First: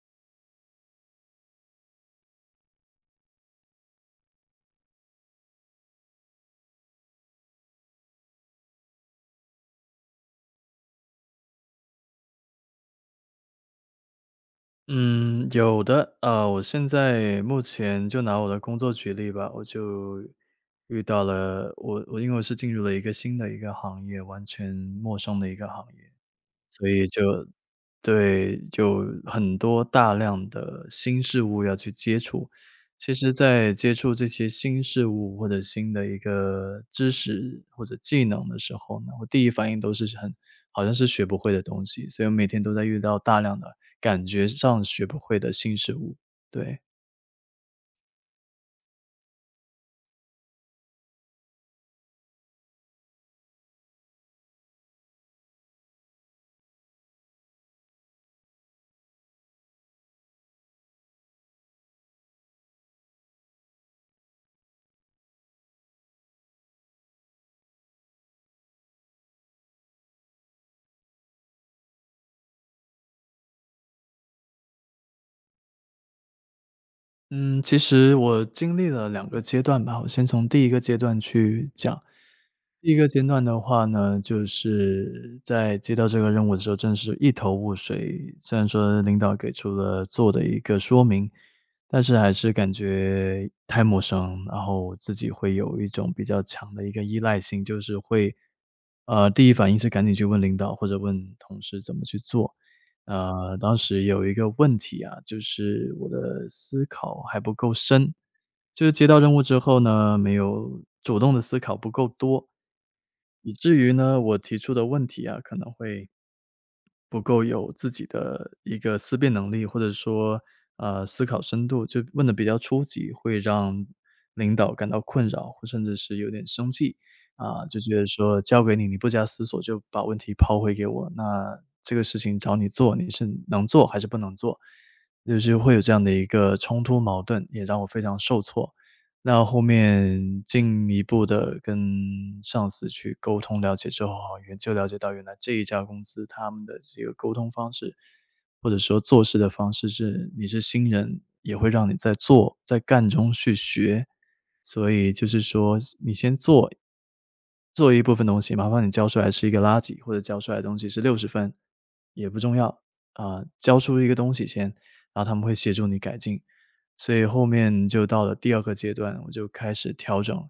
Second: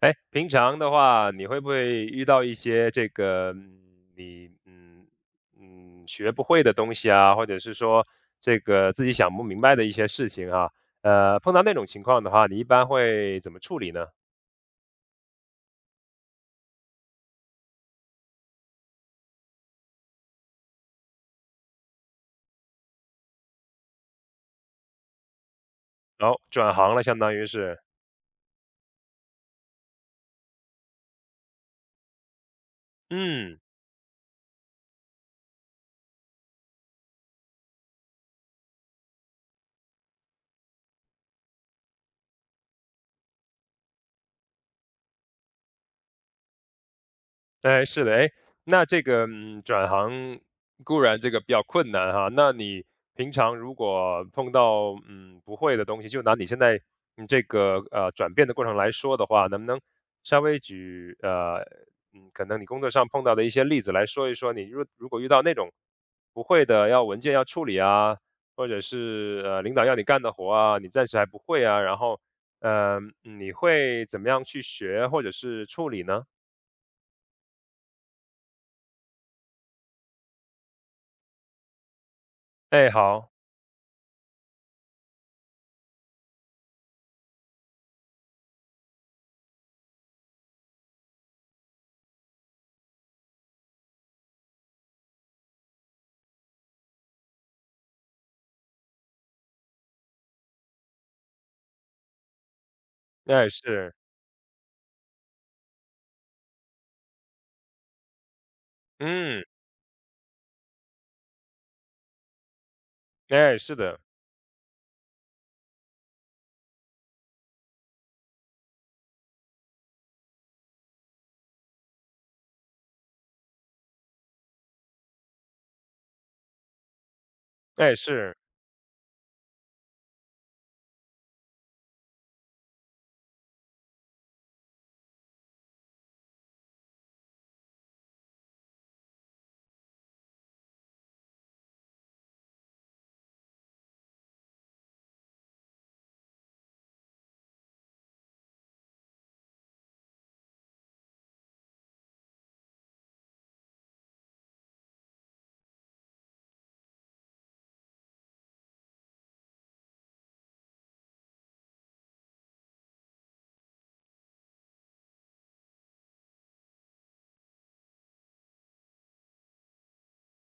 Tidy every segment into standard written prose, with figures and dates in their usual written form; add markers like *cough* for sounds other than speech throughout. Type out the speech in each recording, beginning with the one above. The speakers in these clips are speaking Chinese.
哎，平常的话，你会不会遇到一些这个你学不会的东西啊，或者是说这个自己想不明白的一些事情啊？碰到那种情况的话，你一般会怎么处理呢？嗯，有的，我现在目前就拿我的工作举例吧，我就遇到了我我因为我是进入了一个新的一个行业，完全陌生的一个行业，然后转所行了，以相当于是，对，就很多大量的新事物要去接触。其实嗯。在接触这些新事物或者新的一个知识或者技能的时候呢，我第一反应都是好像是学不会的东西，所以我每天都在遇到大量的感觉上学不会的新事物，对。哎，是的，哎，那这个转行固然这个比较困难哈，那你平常如果碰到不会的东西，就拿你现在你这个转变的过程来说的话，能不能稍微举可能你工作上碰到的一些例子来说一说？你如果遇到那种不会的要文件要处理啊，或者是领导要你干的活啊，你暂时还不会啊，然后呃你会怎么样去学或者是处理呢？嗯，其实我经历了两个阶段吧，我先从第一个阶段去讲。第哎，一个阶好。段的话呢，就是在接到这个任务的时候，真的是一头雾水。虽然说领导给出了做的一个说明，但是还是感觉太陌生，然后自己会有一种比较强的一个依赖性，就是会，第一反应是赶紧去问领导或者问同事怎么去做。哎，当是，时有一个问题啊，就是我的思考还不够深，就是接到任务嗯，之后呢，没有主动的思考不够多，以哎，是至于的，呢，我提出的问题啊，可能会不够有自己的一个思辨能力，或者说，思考深度，就问的比较初级，会让领导感到困扰，或甚至是有点生气。啊，就哎，觉得是，说交给你，你不加思索就把问题抛回给我，那这个事情找你做，你是能做还是不能做？就是会有这样的一个冲突矛盾，也让我非常受挫。那后面进一步的跟上司去沟通了解之后啊，原就了解到原来这一家公司他们的这个沟通方式，或者说做事的方式是你是新人，也会让你在做在干中去学。所以就是说你先做，做一部分东西，麻烦你交出来是一个垃圾，或者交出来的东西是60分，也不重要。啊，交出一个东西先，然后他们会协助你改进。所以后面就到了第二个阶段，我就开始调整了。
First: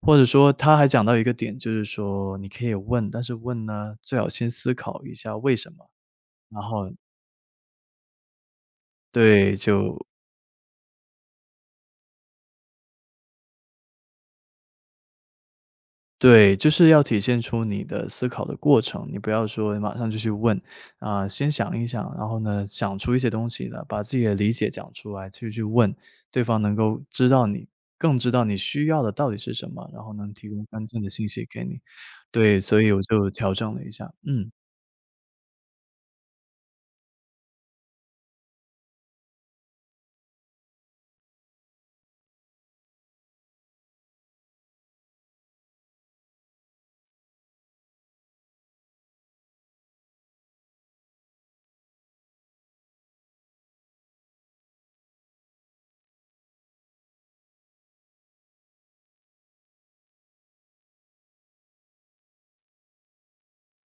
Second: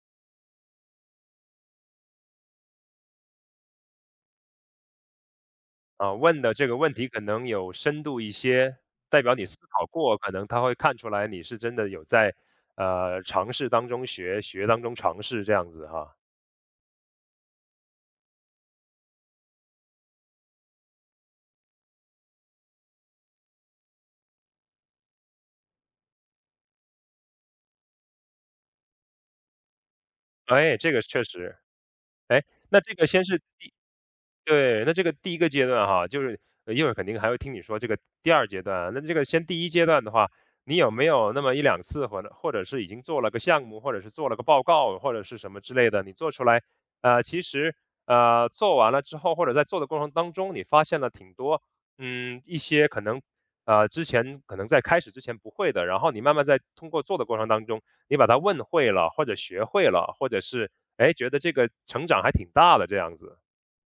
或者说他还讲到一个点，就是说你可以问，但是问呢，最好先思考一下为什么，啊，问的然这个后问题可能有深度一些，代表你对，思考就过，可能他会看出来你是真的有在，尝试当中学，学当中尝试这样子哈。对，就是要体现出你的思考的过程，你不要说马上就去问，啊，先想一想，然后呢，想出一些东西来，把自己的理解讲出来，去问对方，能够知道你更知道你需要的到底是什么，然后能提供哎，关这键个的确信息实，给你。哎，对，那所以这我个先就是调整了一下，嗯。对，那这个第一个阶段哈，就是一会儿肯定还会听你说这个第二阶段啊，那这个先第一阶段的话，你有没有那么一两次，或者是已经做了个项目，或者是做了个报告，或者是什么之类的，你做出来，其实做完了之后，或者在做的过程当中，你发现了挺多，一些可能之前可能在开始之前不会的，然后你慢慢在通过做的过程当中，你把它问会了，或者学会了，或者是哎觉得这个成长还挺大的这样子。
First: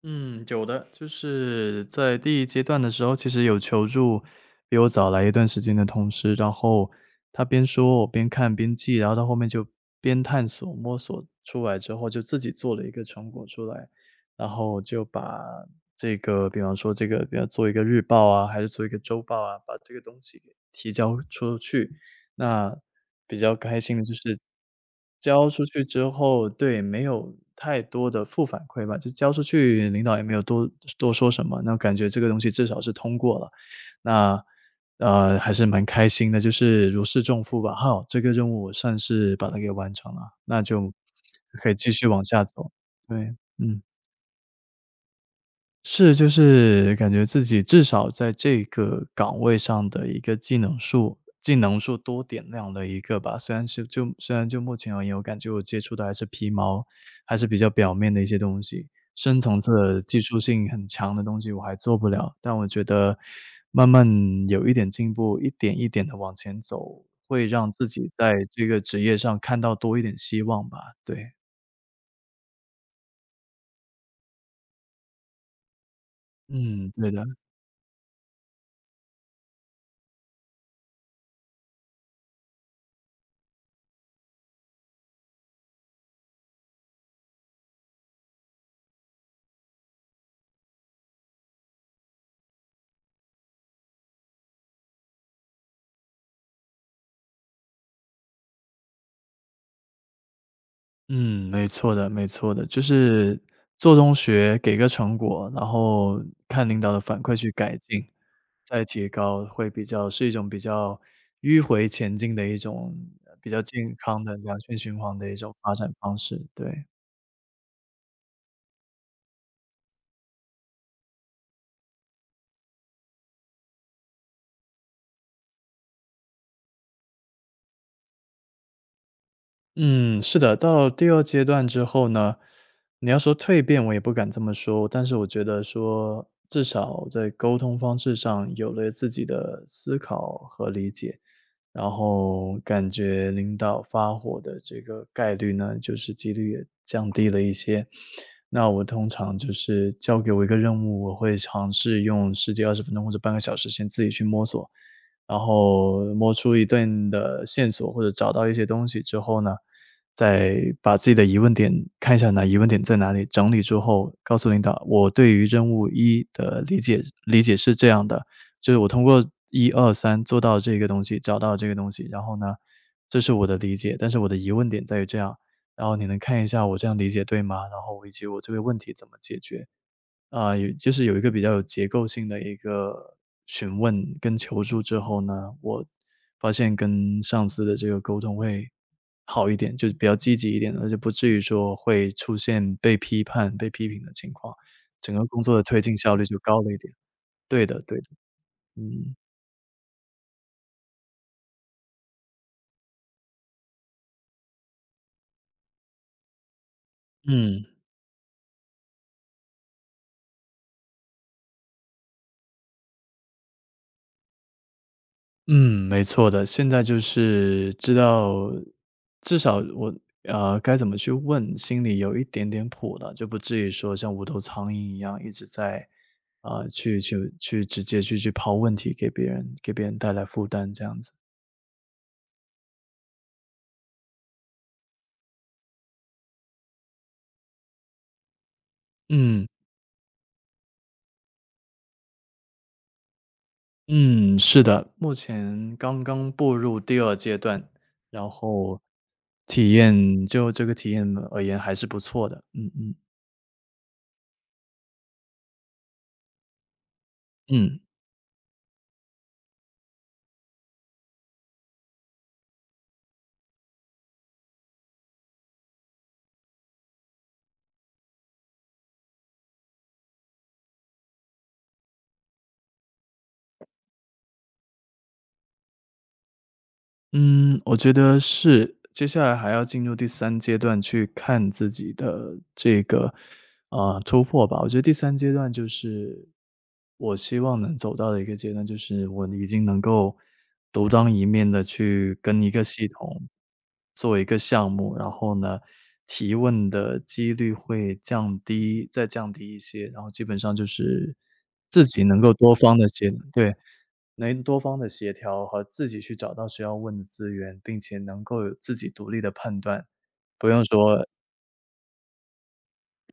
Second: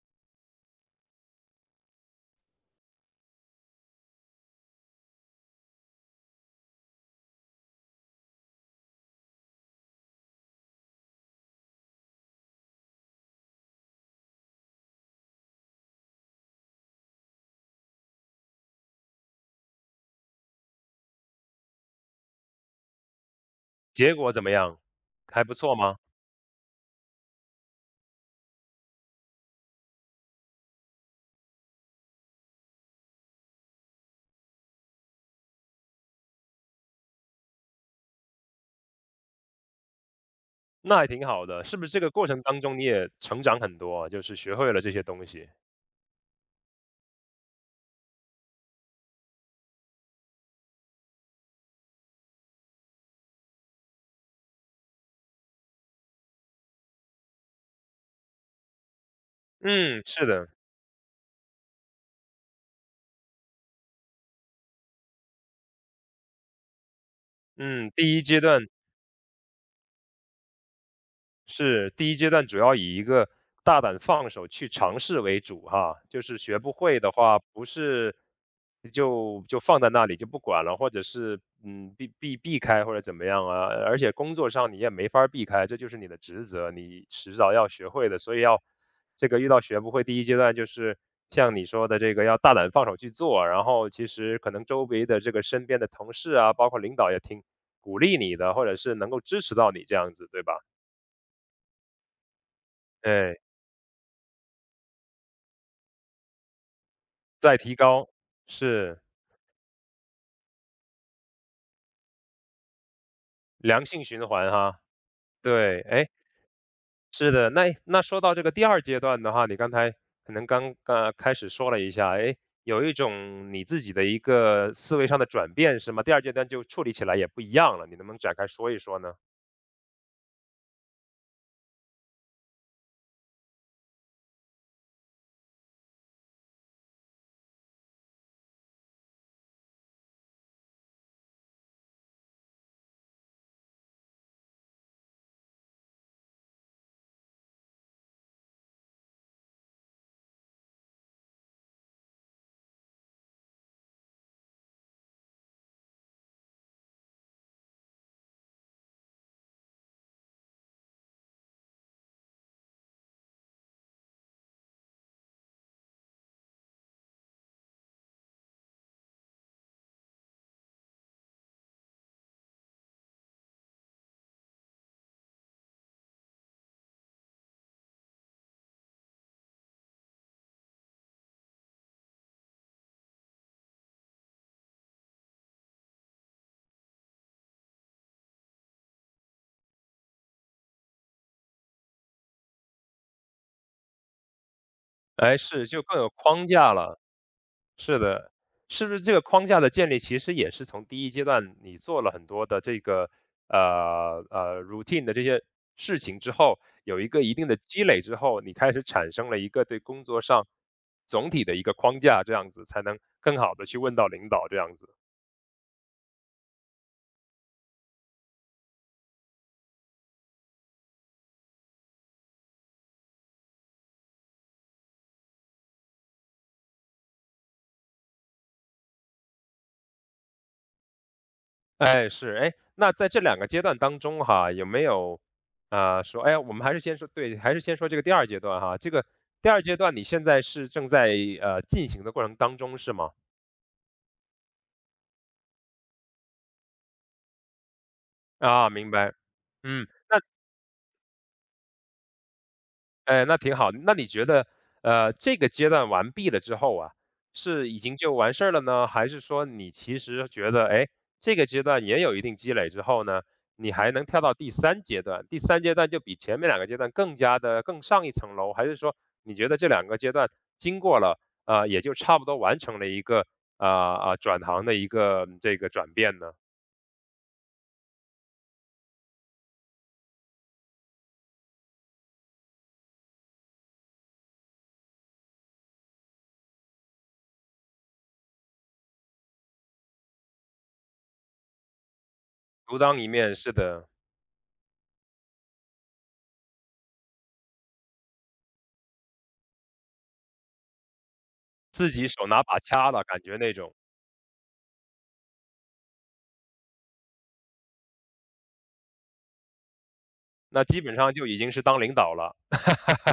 嗯，有的，就是在第一阶段的时候，其实有求助比我早来一段时间的同事，然后他边说，我边看边记，然后到后面就边探索摸索出来之后，就自己做了一个成果出来，然后就把这个，比方说这个，比方做一个日报啊，还是做一个周报啊，把这个东西给提交出去。那比较开心的就结果是怎么样？还交不出错去吗？之后对，没有太多的负反馈吧，就交出去，领导也没有多说什么，那感觉这个东西至少是通过了。那，还是蛮开心的，就是如释重负吧，好，这个任务我算是把它给完成了，那就那还挺好的，可以是不继是这续个往过程下当走，中你也对，成长很嗯。多啊，就是学会了这些东西？是，就是感觉自己至少在这个岗位上的一个技能树多点亮了一个吧。虽然就目前而言，我感觉我接触的还是皮毛，还是比较表面的一些东西，深层次的嗯，技是术的，性很强的东西我还做不了。但我觉得慢慢有一点进步，一点一点的往前走，会让自嗯，己在这个职业上看到多一点希望吧，对。第一阶段主要以一个大胆放手去尝试为主哈，就是学不嗯，会对的的。话，不是就放在那里就不管了，或者是避开或者怎么样啊，而且工作上你也没法儿避开，这就是你的职责，你迟早要学会的，所以要这个遇到学不会，第一阶段就是像你说的这个要大胆放手去做，然后其实可能周围的这个身边的同事啊，包括领导也挺鼓励你的，或者是能够支持到你这样子，对吧？嗯，没错的，没错的，就是哎。做中学，给个成果，然后看领导的反馈去再提改进，高，再是，提高，会比较是一种比较迂回前进的一种，比较良健性康循的环良性哈。循环的一种发对，展哎，方式，对。是的，那说到这个第二阶段的话，你刚才可能刚开始说了一下，哎，有一种你自己的一个思维上的转变是吗？第二阶段就处理起来也不一样了，你能不能展开说一说呢？嗯，是的，到第二阶段之后呢，你要说蜕变我也不敢这么说，但是我觉得说，至少在沟通方式上有了自己的思考和理解，然后感觉领导发火的这个概率呢，就是几率也降低了一些。那我通常就是交给我一个任务，我会尝试用十几二十分钟或者半个小时先自己去摸索。然后摸出一段的线索或者找到一些东西之后呢，再把自己的疑问点看一下哪疑问点在哪里，整理之后告诉领导，我对于任务一的理解是这样的，就是我通过一二三做到这个东西，找到这个东西，然后呢，这是我的理解，但是我的疑问点在于这样，然后你能看一下我这样理解对吗？然后以及我这个问题怎么解决？啊，有就是有一个比较有结构性的一个询问跟求助之后呢，我发现跟上司的这个沟通会好一点，就是比较积极一点的，就不至于说会出现被批判、被批评的情况，整个哎，工作的是，推就进更有效率就框高了架一点。了。对的，对是的，的，是不是这嗯。个框架的建立，其实也是从第一阶段你做了很多的这个routine 的这些事情之后，有一个一定的嗯。积累之后，你开始产生了一个对工作上总体的一个框架，这样子才能更好的去问到领导这样子。嗯，没错的。现在就是知道，至少我该怎么去问，心里有一点点谱了，就不至于说像无头苍蝇一样一直在啊、呃去去去直接去去抛问题给别人，给别人带来负担这样子。哎，是哎，那在这两个阶段当中哈，有没有啊、说，哎，我们还是先说对，还是先说这个第二阶段哈，这个嗯第二阶段你现在是正在进行的过程当中是吗？嗯，是的，目前刚刚步入第二阶段，然啊，后明白。体嗯，那验就这个体验而言还是不错的。嗯嗯哎，那挺好。那你觉得，这个阶段完毕了之后啊，是已嗯。经就完事儿了呢？还是说你其实觉得，哎，这个阶段也有一定积累之后呢，你还能跳到第三阶段？第三阶段就比前面两个阶段更加的更上一层楼？还是说你觉得这两个阶段经过了，呃，也就差不多完成了一个转行的一个这个转变呢？嗯，我觉得是，接下来还要进入第三阶段去看自己的这个，突破吧。我觉得第三阶段就是我希望能走到的一个阶段，就是我已经能够独当一面的去跟一个独系当一统面似的，做一个项目，然后呢，提问的几率会降低再降低一些，然后基本上就是自自己己能手够拿多把方的掐的接感觉那对。种。能多方的协调和自己去找到需要问的资源，并且能够有自己独立的判断。不那用基本说上就已经是当领导了。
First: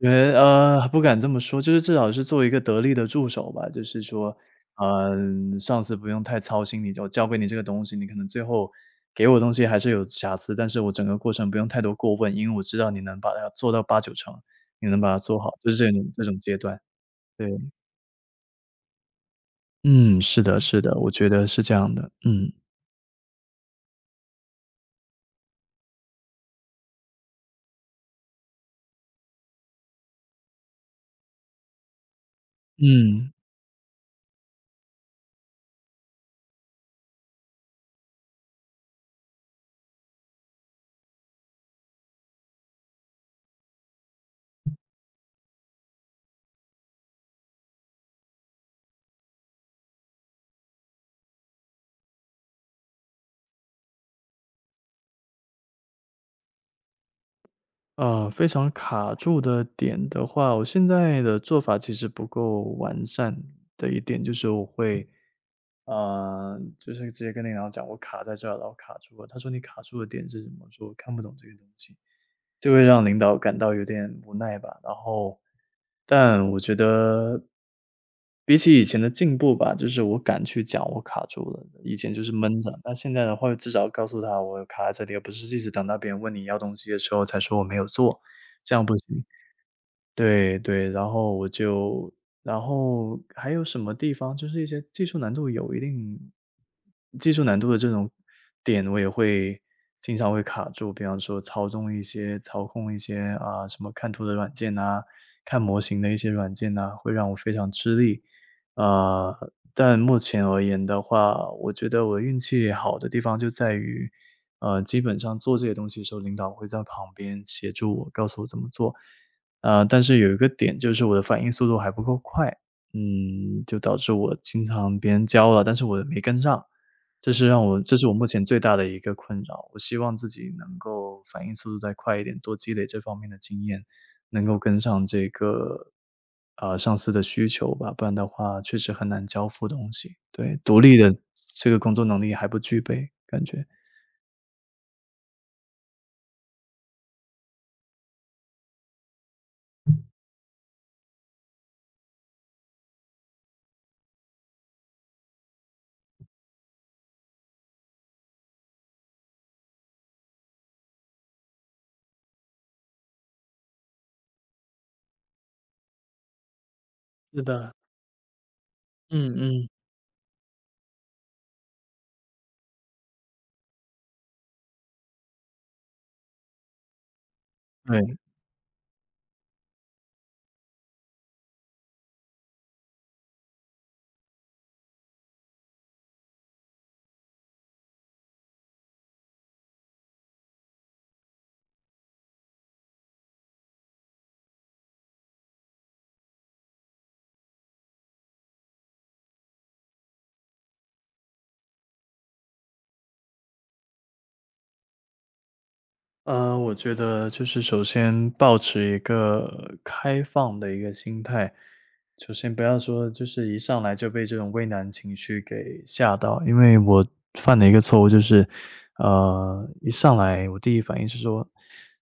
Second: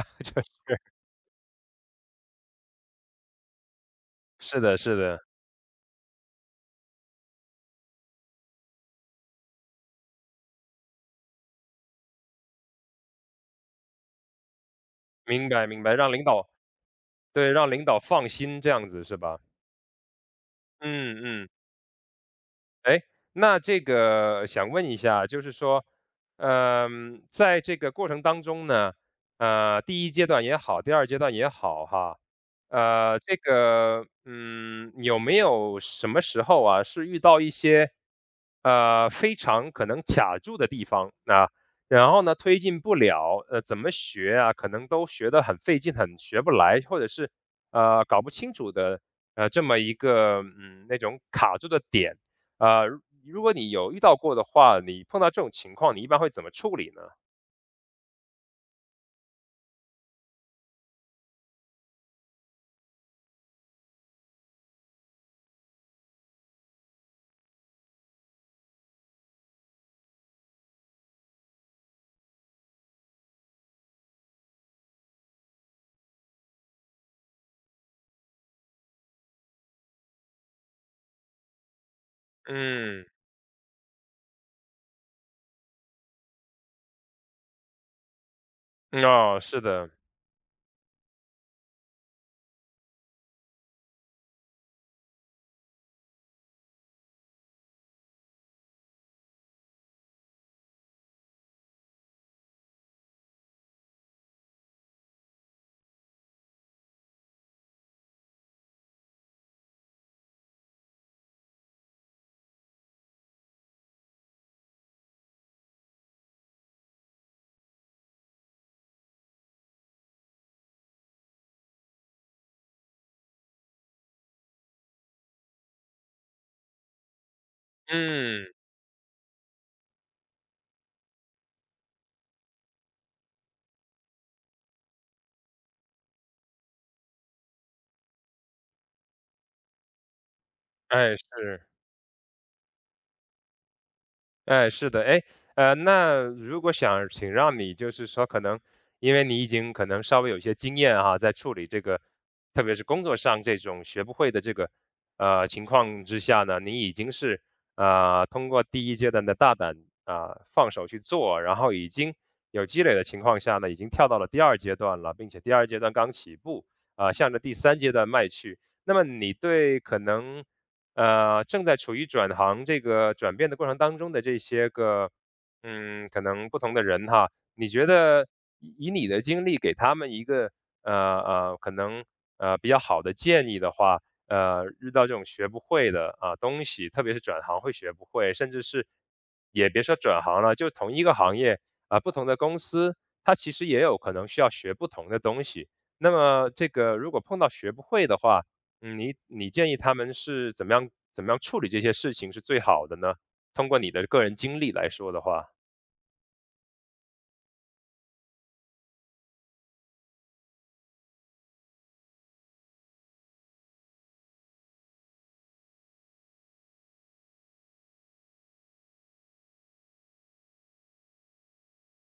因 为就不敢这么说，就是至少是做一个得力的助手吧。就是说，是是的是的，嗯上司不用太操心你，我交给你这个东西，你可能最后给我东西还是有瑕疵，但是我整个过程不用太多过问，因为我知道你能把它做到八九成，你能把它做明好，白就是明这白，种让领这种导阶段。对，对，让领导放心这样子是吧？嗯，是的是的，我嗯觉得嗯。是这样的，嗯，哎，那这个想问一下，就是说，在这个过程当中呢，第一阶段也好，第二阶段也好，哈，嗯。这个，有没有什么时候啊，是遇到一些，非常可能卡住的地方啊，然后呢，推进不了，怎么学啊，可能都学得很费劲，很学不来，或者是搞不清楚的，这么一个，那种卡住的点。啊，如果你有遇到过的话，你碰到这种情况，你一般会怎么处理呢？非常卡住的点的话，我现在的做法其实不够完善的一点就是我会，就是直接跟领导讲我卡在这儿了，我卡住了。他说："你卡住的点是什么？"我说："我看不懂这个东西。"就会让领导感到有点无奈吧。然后，但我觉得比起以前的进步吧，就是我敢去讲我卡住了，以前就是闷着，那嗯，现在的话至少告诉他我卡在这里，而不是一直等到别人问你要东西的时候才说我没有做，这样不嗯，行。哦，是的，对对，然后我就然后还有什么地方，就是一些技术难度有一定技术难度的这种点，我也会经常会卡住。比方说操控一些，啊，什么看图的软件呐，看模型的一些软件呐，会让我非常吃力。呃，但目前而言的话，我觉得我运气好的地方就在于，基本上做这些东西的时候，领导会在旁边协助我，告诉我怎么做。但是有一个点就是我的反应速度还不够快，嗯，就导致我经常别人教了，但是我没跟上，这是我目前嗯，最大的一个困扰。我希望自己能够反应速度再快一点，多积累这方面的经验，能够跟上这个，上司的需求吧，不然的话确实很难交付东西。对，独立的哎，是。这个工作能力还不具备，感觉。哎，是的，哎，那如果想让你就是说可能，因为你已经可能稍微有一些经验哈，在处理这个，特别是工作上这种学不会的这个情况之下呢，你已经是通过第一阶段的大胆啊、放手去做，然后已经有积累的情况下呢，已经跳到了第二阶段了，并且第二阶段刚起步啊、向着是第的，三阶段迈去。那么你嗯嗯。对可能正在处于转行这个转变的过程当中的这些个，可能不同的人哈，你觉对。得以你的经历给他们一个呃可能比较好的建议的话，遇到这种学不会的啊东西，特别是转行会学不会，甚至是也别说转行了，就同一个行业啊，不同的公司，它其实也有可能需要学不同的东西。那么这个如果碰到学不会的话，你建议他们是怎么样怎么样处理这些事情是最好的呢？通过你的个人经历来说的话，我觉得就是首先保持一个开放的一个心态，首先不要说就是一上来就被这种畏难情绪给吓到，因为我犯的一个错误就是，一上来我第一反应是说，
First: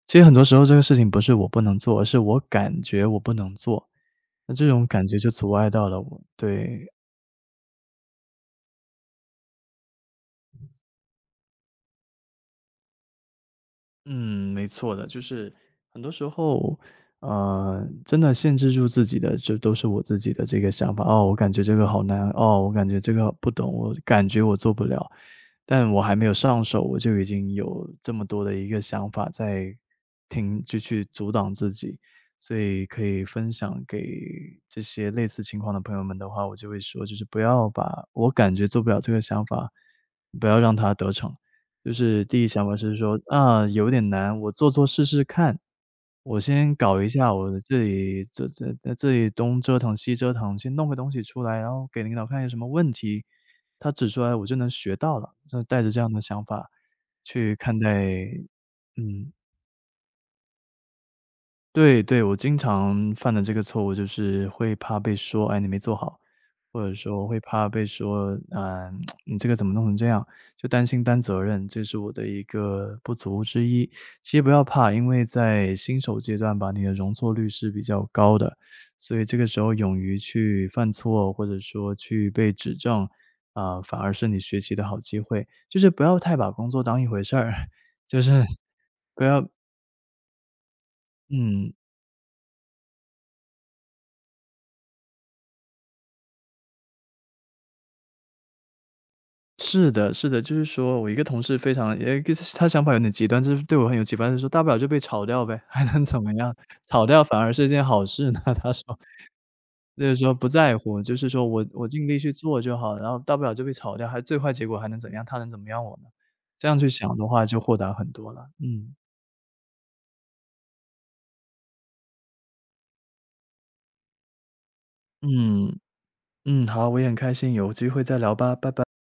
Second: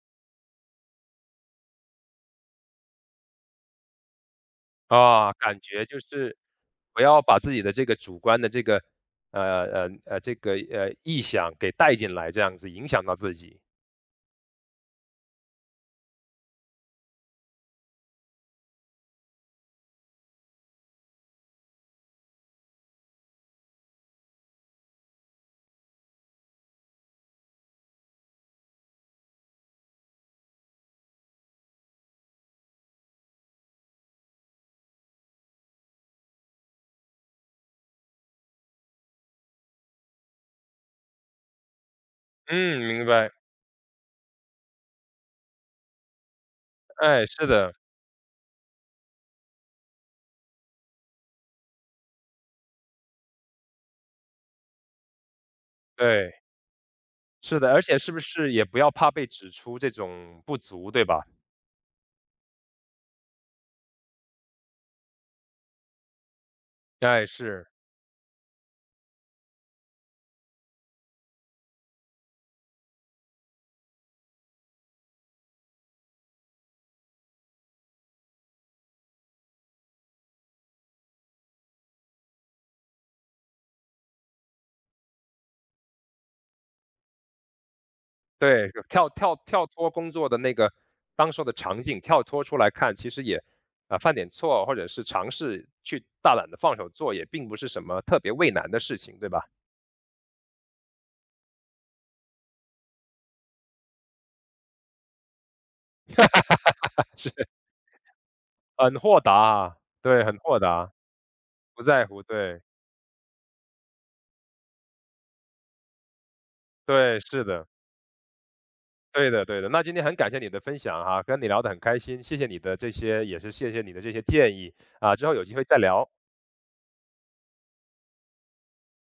其实很多时候这个事情不是我不能做，而是我感觉我不能做，那这种感觉就啊，阻感碍觉到就了我，是对，不要把自己的这个主观的这个臆想给带进来，这样子影响到自己。嗯，没错的，就是很多时候，真的限制住自己的，就都是我自己的这个想法。哦，我感觉这个好难，哦，我感觉这个不懂，我感觉我做不了，但我还没有上手，我就已经有这么多的一个想法在停，就去阻挡自己。所以可以分享给这些类似情况的朋友们的话，我就会说，就是不要把我感觉做不了这个想法，不要让它得逞。就是第一想法嗯，是明说，白。啊，有点难，我做做试试看。我先搞一哎，下，是我的，这里这在这里东折腾西折腾，先弄个东西出来，然后给领导看有什么问题，他指出来我就能学到了。就带着这样的对，想法去是的，看而且待。是不是也不要怕被嗯，指出这种不足，对吧？对对，我经常犯的这个错误就是会怕被说：“哎，你没做好。”或者说哎，会怕是。被说：“嗯，你这个怎么弄成这样？”就担责任，这是我的一个不足之一。其实不要怕，因为在新手阶段吧，你的容错率是比较高的，所以这个时候勇于去犯错，或者说去被指正，啊，反而是你学习的好机会。就是不要太把工作当一回事儿，*laughs* 就是对，跳不跳要。跳脱工作的那个当时的嗯，场景，跳脱出来看，其实也，啊犯点错或者是尝试去大胆的放手做，也并不是什么特别畏难的事情，对吧？是的是的，就是说我一个同事非常他想法有点极端，就是对我很有启发，就说大不了就被炒掉呗，*laughs* 还能怎么样？炒 *laughs* 掉反是而是一件好事呢，*laughs* 他说，很豁达啊就是对，说很不豁在达，乎，就是说我不我在尽力乎，去做对，就好，然后大不了就被炒掉，还最坏结果还能怎样？他能怎么样我呢？这样去想对，的是话就的，豁达很多了，嗯。对的，对的。那今天很感谢你的分享哈，跟你聊得很开心，谢谢你的这些也是谢谢你的这些建议，啊，之后有机会再嗯，聊。嗯，好，我也很开心，有机会再聊吧，拜拜。